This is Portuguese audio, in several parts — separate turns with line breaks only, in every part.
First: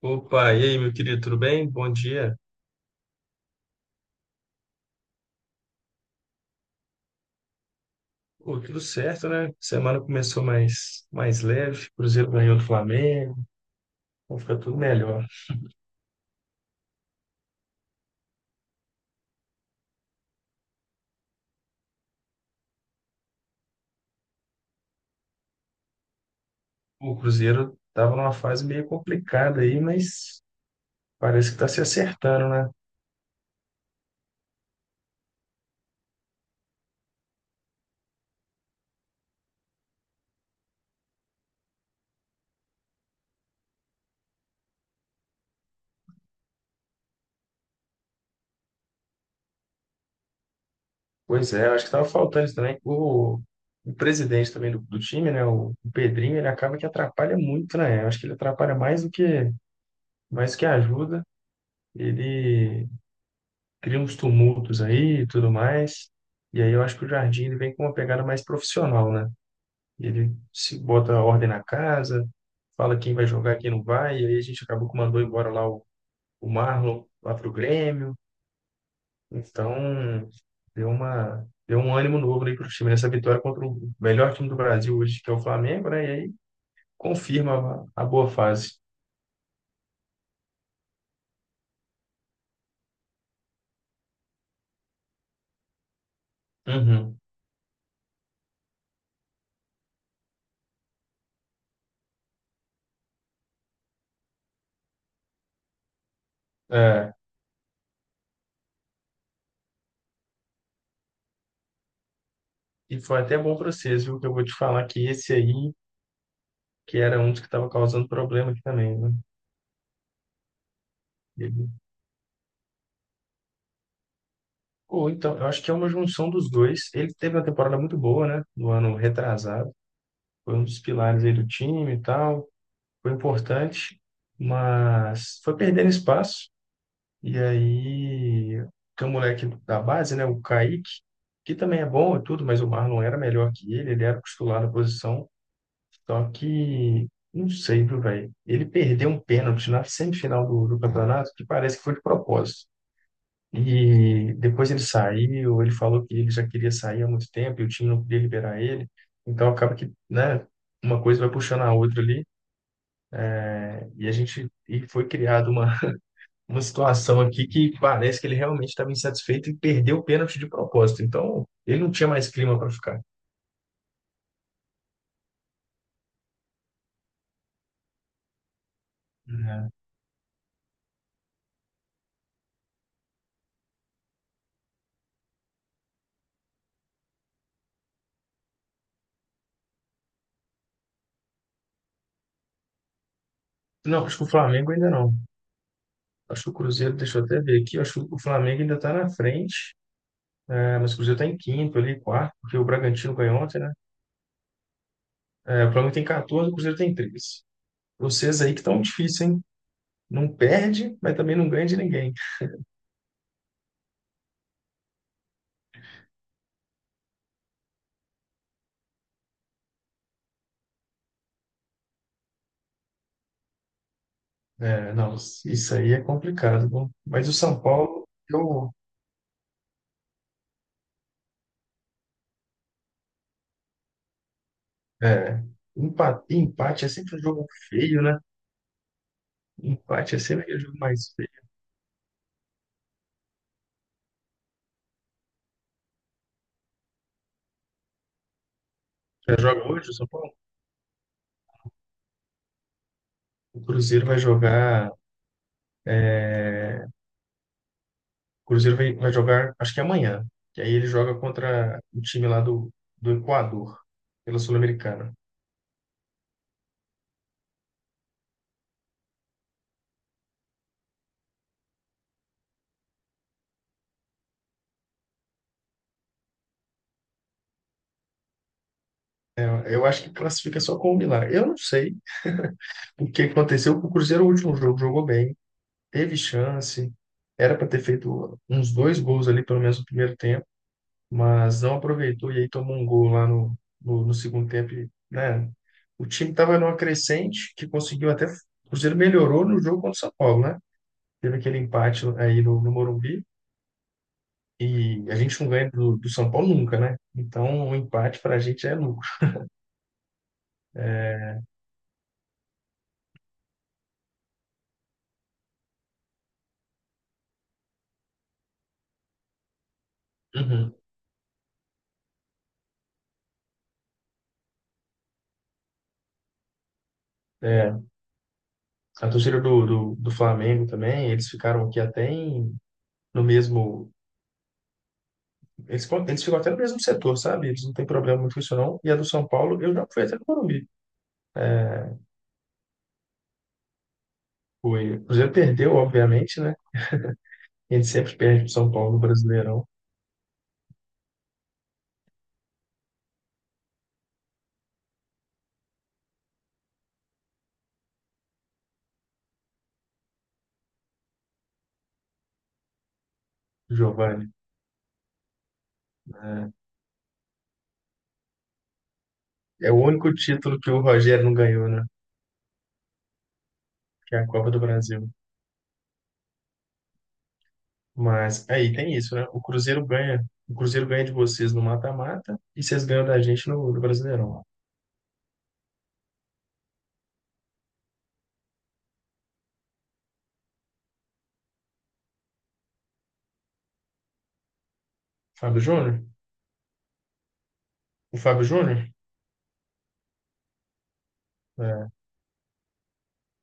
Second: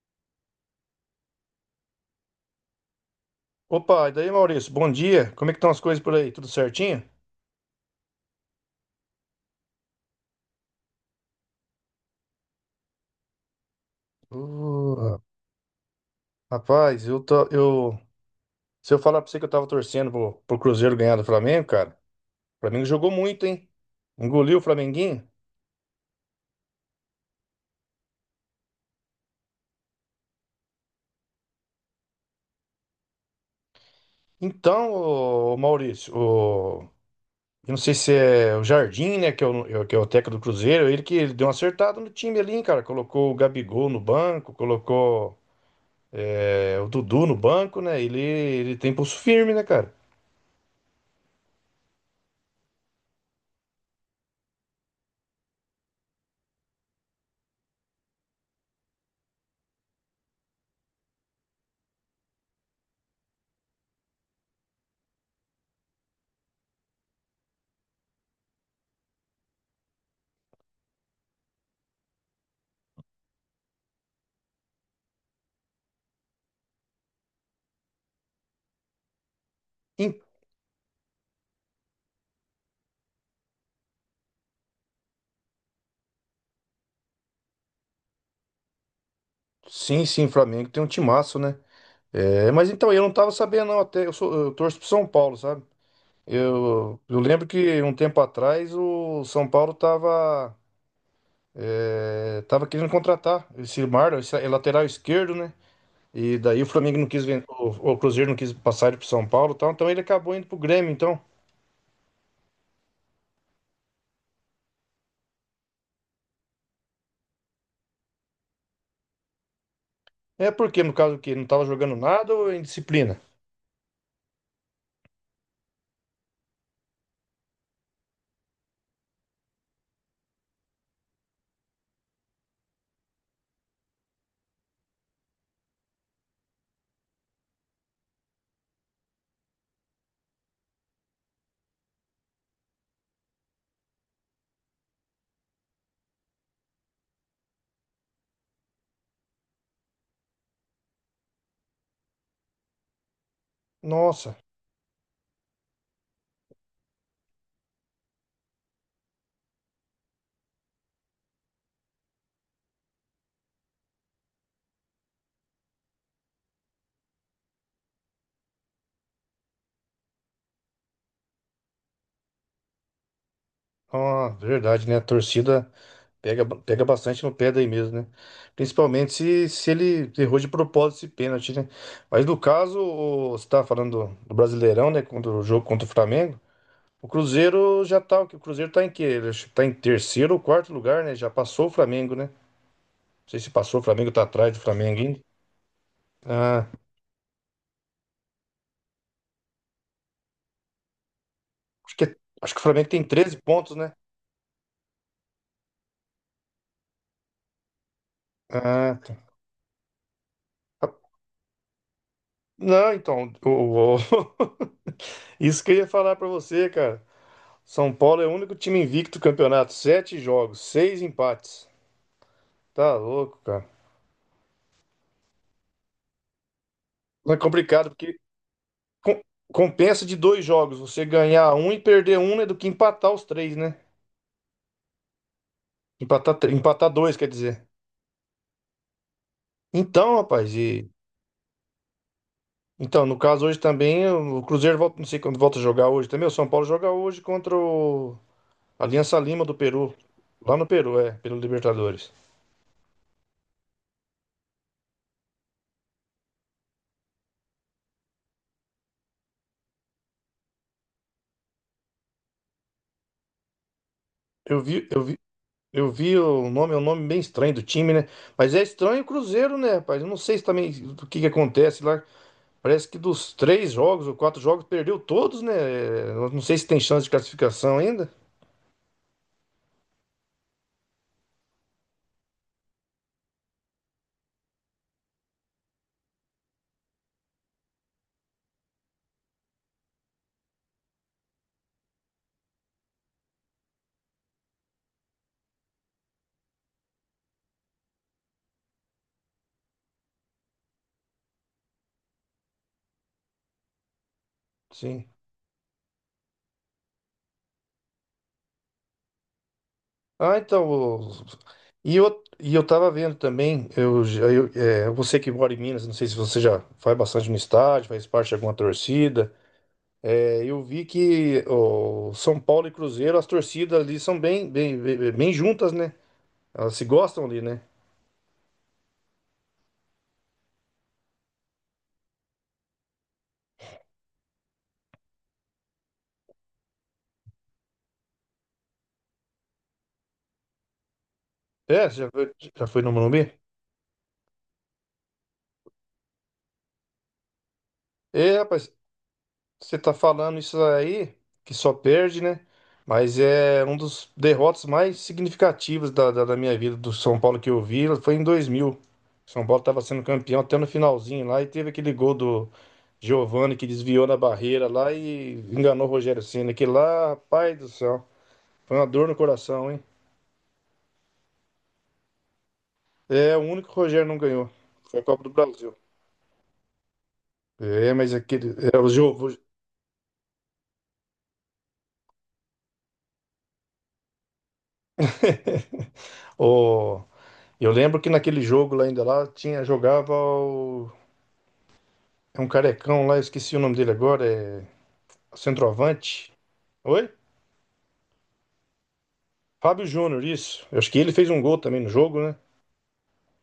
Opa, e aí, meu querido, tudo bem? Bom dia.
Opa, e daí, Maurício? Bom dia. Como é que estão as coisas por aí? Tudo certinho?
Pô, tudo certo, né? Semana começou mais leve, Cruzeiro ganhou do Flamengo, então fica tudo
Ô,
melhor.
rapaz, se eu falar pra você que eu tava torcendo pro Cruzeiro ganhar do Flamengo, cara, o Flamengo jogou muito, hein? Engoliu o Flamenguinho.
O Cruzeiro estava numa fase meio complicada aí, mas parece que está se acertando, né?
Então, ô, Maurício, ô, eu não sei se é o Jardim, né, que é o técnico do Cruzeiro, ele deu uma acertada no time ali, hein, cara. Colocou o Gabigol no banco, colocou o Dudu no banco, né? Ele tem pulso firme, né, cara?
Pois é, acho que estava faltando isso também. O presidente também do time, né? O Pedrinho, ele acaba que atrapalha muito, né? Eu acho que ele atrapalha mais do que ajuda. Ele cria uns tumultos aí e tudo mais. E aí eu acho que o jardim ele vem com uma pegada mais profissional, né? Ele se bota a ordem na casa, fala quem vai jogar, quem não vai, e aí a gente acabou que mandou embora o Marlon lá pro Grêmio.
Em-
Então, deu um ânimo novo aí pro time nessa vitória contra o melhor time do Brasil hoje, que é o Flamengo, né? E aí confirma a boa fase.
Sim, sim, o Flamengo tem um timaço, né? É, mas então, eu não tava sabendo, não, eu torço pro São Paulo, sabe? Eu,
Uhum.
eu lembro que um tempo atrás o São Paulo tava querendo contratar esse Marlon, esse é lateral esquerdo, né? E daí o Flamengo não
É.
quis, o Cruzeiro não quis passar ele pro São Paulo, e tal, então ele acabou indo pro Grêmio, então.
E foi até bom para vocês, viu? Que eu vou te falar que esse aí, que era um dos que estava causando problema aqui também, né?
É porque, no caso, que não tava
Ele-
jogando nada ou é indisciplina?
Ou então, eu acho que é uma junção dos dois. Ele teve uma temporada muito boa, né? No ano retrasado. Foi um dos pilares aí do time e tal. Foi importante, mas foi perdendo espaço. E aí, tem um moleque da base, né? O Kaique, que também é bom e tudo, mas o Marlon era melhor que ele. Ele era o titular da posição. Só que, não sei, viu, velho? Ele perdeu um pênalti na semifinal do campeonato que parece que foi de propósito. E
Nossa.
depois ele saiu, ele falou que ele já queria sair há muito tempo e o time não podia liberar ele. Então acaba que, né, uma coisa vai puxando a outra ali. E a gente foi criada uma, uma situação aqui que parece que ele realmente estava insatisfeito e perdeu o pênalti de propósito. Então ele não tinha mais clima para ficar.
Ah, verdade, né? A torcida pega, pega bastante no pé daí mesmo, né? Principalmente se ele errou de propósito esse pênalti, né? Mas no caso, você estava falando do Brasileirão, né? Quando o jogo contra o Flamengo, o Cruzeiro já tá. O Cruzeiro tá em quê? Ele acho que tá em terceiro ou quarto lugar, né? Já passou o Flamengo, né? Não sei se passou o
Não,
Flamengo,
acho
tá
que o
atrás do
Flamengo ainda
Flamengo
não.
ainda.
Acho que o
Ah,
Cruzeiro, deixa eu até ver aqui, acho que o Flamengo ainda está na frente. É, mas o Cruzeiro está em quinto
acho
ali,
que,
quarto,
acho
porque
que o
o
Flamengo tem
Bragantino ganhou
treze
ontem, né?
pontos, né?
É, o Flamengo tem 14, o Cruzeiro tem 13. Vocês aí que estão
Ah, tá.
difícil, hein? Não perde, mas também não ganha de ninguém.
Não, então, isso que eu ia falar pra você, cara. São Paulo é o único time invicto do campeonato. Sete jogos, seis empates. Tá louco, cara.
É, não, isso aí é complicado. Viu? Mas o
Não é
São
complicado,
Paulo,
porque
eu,
com- compensa de dois jogos. Você ganhar um e perder um é do que empatar os três, né?
é,
Empatar, tr-
empate é
empatar dois,
sempre um
quer
jogo
dizer.
feio, né?
Então,
Empate é sempre
rapaz,
aquele jogo
e.
mais feio.
Então, no caso hoje também, o Cruzeiro volta, não sei quando volta a jogar hoje também. O São Paulo joga hoje contra o Aliança
Já
Lima do
joga hoje o
Peru.
São Paulo?
Lá no Peru, pelo Libertadores.
O Cruzeiro vai jogar, é, o Cruzeiro vai jogar, acho que amanhã. Que aí ele joga contra o time lá do Equador, pela
Eu vi, eu
Sul-Americana.
vi, Eu vi o nome, é um nome bem estranho do time, né? Mas é estranho o Cruzeiro, né, rapaz? Eu não sei se também o que que acontece lá. Parece que dos três jogos ou quatro jogos perdeu todos, né? Eu não sei se tem chance de classificação ainda.
É, eu acho que classifica só com o Milagre. Eu não sei o que aconteceu, com o Cruzeiro, o último jogo, jogou bem. Teve chance, era para ter feito uns dois gols ali, pelo menos no primeiro tempo, mas não aproveitou e aí tomou um gol lá no segundo tempo. E, né? O time estava numa crescente que conseguiu até. O Cruzeiro melhorou no jogo contra o São Paulo, né? Teve aquele empate aí no Morumbi e
Sim.
a gente não ganha do São Paulo nunca, né? Então, o empate para a gente é lucro.
Ah, então. E eu tava vendo também, eu, já- eu, é, você que mora em Minas, não sei se você já vai bastante no estádio, faz parte de alguma torcida. É, eu
Uhum.
vi que o São Paulo e Cruzeiro, as torcidas ali são bem, bem, bem bem juntas, né? Elas se gostam ali, né?
É, a torcida do Flamengo também, eles ficaram aqui até em, no mesmo eles ficam até no mesmo setor, sabe? Eles não têm problema muito com isso, não. E a do São Paulo, eu já fui até no Morumbi.
É, já, já foi no Morumbi?
Fui. O Cruzeiro perdeu, obviamente, né? A gente sempre
É,
perde pro
rapaz,
São Paulo no Brasileirão.
você tá falando isso aí, que só perde, né? Mas é um dos derrotas mais significativos da minha vida, do São Paulo que eu vi, foi em 2000. São Paulo tava sendo campeão até no finalzinho lá, e teve aquele gol do Giovani que desviou na
Giovanni.
barreira lá e enganou o Rogério Ceni.
É
Aquele lá, rapaz do céu, foi uma dor no coração,
é
hein?
o único título que o Rogério não ganhou, né?
É, o único que o Rogério
Que
não
é a Copa
ganhou,
do
foi a
Brasil.
Copa do Brasil. É, mas
Mas
aquele,
aí
o
tem isso, né?
Giovani...
O Cruzeiro ganha. O Cruzeiro ganha de vocês no mata-mata e vocês ganham da gente no Brasileirão.
O Eu lembro que naquele jogo lá ainda lá tinha jogava o, é um carecão lá, eu esqueci o nome dele agora, é o
Fábio Júnior?
centroavante. Oi?
O Fábio Júnior?
Fábio Júnior, isso. Eu acho que ele fez um gol também no
É,
jogo, né?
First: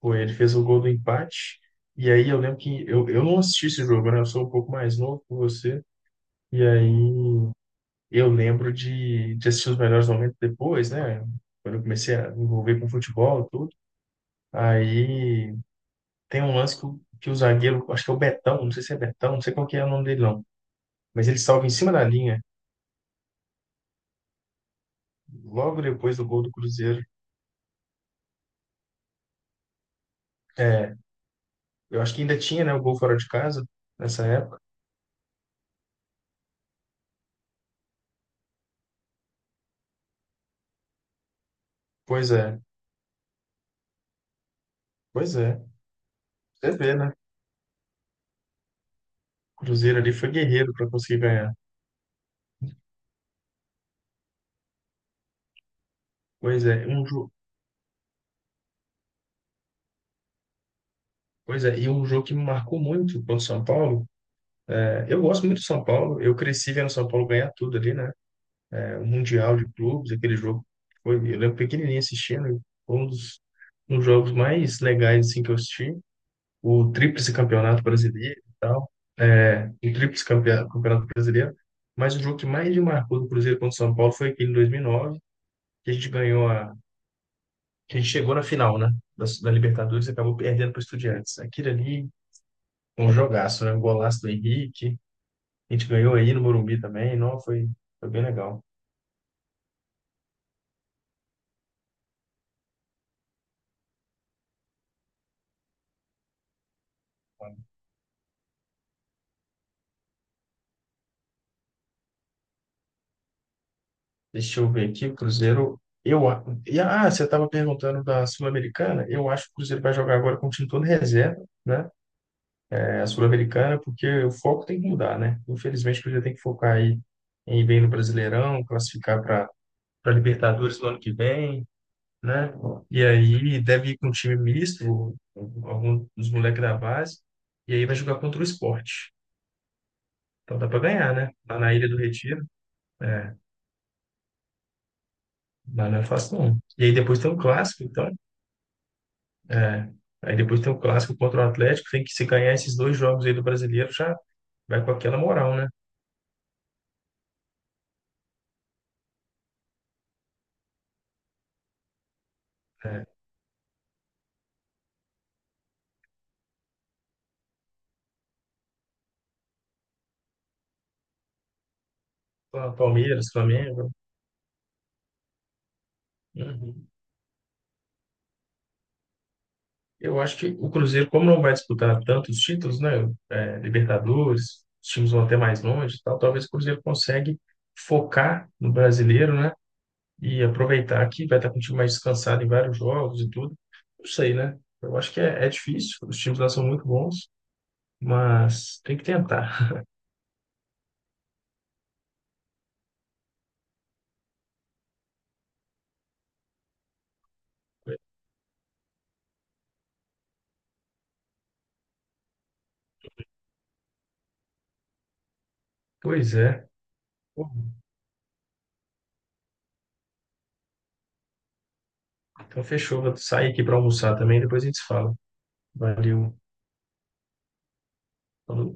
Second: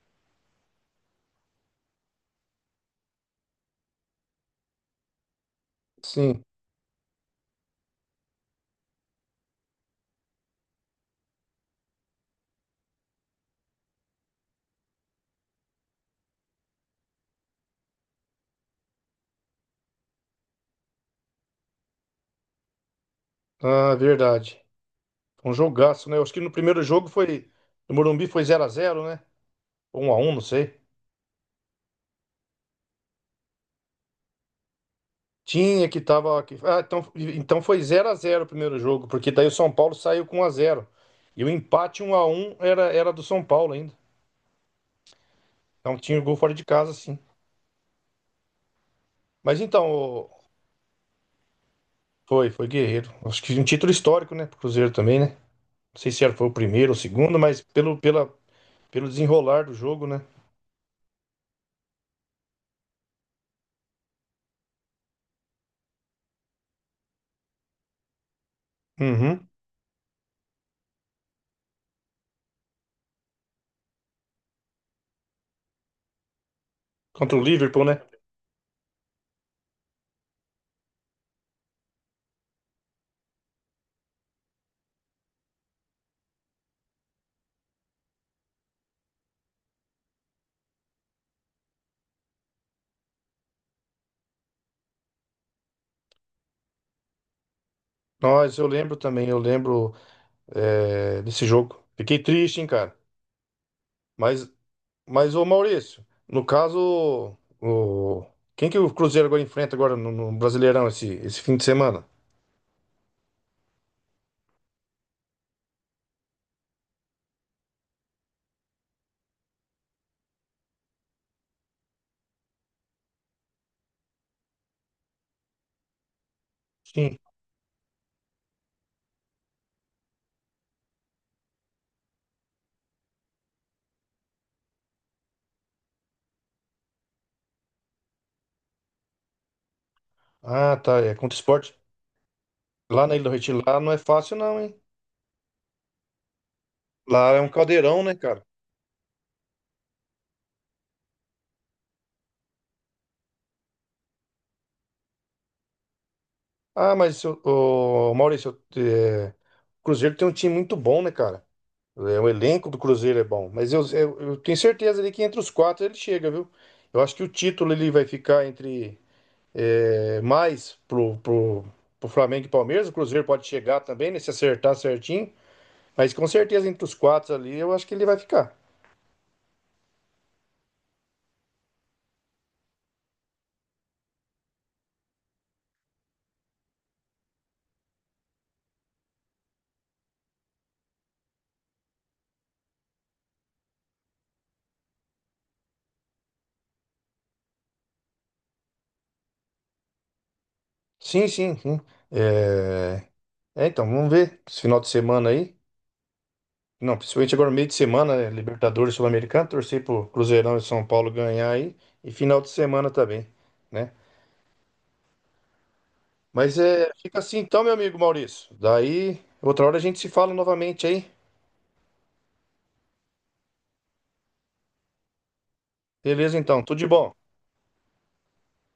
foi, ele fez o gol do empate. E aí eu lembro que eu não assisti esse jogo, né? Eu sou um pouco mais novo que você.
Sim.
E aí eu lembro de assistir os melhores momentos depois, né? Quando eu comecei a me envolver com futebol e tudo. Aí tem um lance que, que o zagueiro, acho que é o Betão, não sei se é Betão, não sei qual que é o nome dele não. Mas ele salva em cima da linha,
Ah, verdade. Um
logo
jogaço,
depois
né? Eu
do
acho que
gol do
no primeiro
Cruzeiro.
jogo foi no Morumbi foi zero a zero, né? Ou 1-1, não sei.
É, eu acho que ainda tinha, né, o gol fora de casa nessa época.
Tinha que tava que- Ah, então, foi zero a zero o primeiro jogo, porque daí o São Paulo saiu com um a zero. E o empate um a
Pois
um
é,
era do São Paulo ainda.
pois é.
Então tinha o gol fora de
Você
casa,
vê, né?
sim. Mas
O Cruzeiro ali
então,
foi guerreiro para conseguir ganhar.
Foi guerreiro. Acho que um título histórico, né? Pro Cruzeiro também, né? Não sei se foi o
Pois é,
primeiro ou o
um jogo,
segundo, mas pelo desenrolar do jogo, né?
pois é, e um jogo que me marcou muito contra o São Paulo. Eu gosto muito de São Paulo. Eu cresci vendo São Paulo ganhar tudo ali, né? É, o
Uhum.
Mundial de Clubes, aquele jogo. Que foi, eu lembro pequenininho assistindo. E foi um dos jogos mais legais assim, que eu assisti. O tríplice
Contra o
campeonato
Liverpool, né?
brasileiro e tal. É, o campeonato brasileiro. Mas o jogo que mais me marcou do Cruzeiro contra o São Paulo foi aquele em 2009, que a gente ganhou a... que a gente chegou na final, né? Da Libertadores e acabou perdendo para o Estudiantes. Aquilo ali, um jogaço, né? Um golaço do Henrique. A gente ganhou aí no Morumbi também, não, foi, foi bem
Nós,
legal.
eu lembro também, eu lembro é, desse jogo. Fiquei triste, hein, cara. Mas, mas, ô Maurício, no caso, quem que o Cruzeiro agora enfrenta agora no Brasileirão esse fim de semana?
Deixa eu ver aqui, o Cruzeiro, eu, a- e, ah, você estava perguntando da Sul-Americana, eu acho que o Cruzeiro vai jogar agora com o time todo reserva, né? É, a Sul-Americana, porque o foco tem que mudar, né? Infelizmente, o Cruzeiro tem que focar aí
Sim.
em ir bem no Brasileirão, classificar para Libertadores no ano que vem, né? E aí deve ir com um time misto, alguns dos moleques da base, e aí vai jogar contra o Sport. Então dá
Ah,
para
tá. É
ganhar, né?
contra o
Lá
Sport.
na Ilha do Retiro.
Lá na Ilha do
É.
Retiro, lá não é fácil, não, hein?
Não, não é fácil, não. E aí depois tem
Lá
o
é um
clássico,
caldeirão,
então.
né, cara?
É, aí depois tem o clássico contra o Atlético. Tem que se ganhar esses dois jogos aí do brasileiro, já vai com aquela moral, né?
Ah, mas o Maurício, o Cruzeiro tem um time muito bom, né, cara? É, o elenco do
É,
Cruzeiro é bom. Mas eu tenho certeza ali que entre os quatro ele chega, viu? Eu acho que o título ele vai ficar entre mais pro Flamengo e Palmeiras. O Cruzeiro
Palmeiras,
pode chegar
Flamengo.
também, né, se acertar certinho. Mas com certeza entre
Uhum.
os quatro ali eu acho que ele vai ficar.
Eu acho que o Cruzeiro, como não vai disputar tantos títulos, né? É, Libertadores, os times vão até mais longe e tal, talvez o Cruzeiro consegue focar no brasileiro, né? E aproveitar que vai estar com o time mais descansado em vários jogos e tudo. Não sei, né? Eu acho que é difícil. Os times lá são muito bons. Mas tem que tentar.
Sim, sim, sim. É, é, então, vamos ver esse final de semana aí. Não, principalmente agora meio de semana, né? Libertadores Sul-Americano, torcer pro Cruzeirão e São Paulo ganhar aí, e final de semana também, né?
Pois
Mas
é.
é, fica assim então, meu amigo Maurício. Daí, outra hora a gente se fala novamente aí.
Então fechou, vou sair aqui para almoçar também, depois a gente se fala. Valeu.
Beleza então, tudo de bom.
Falou.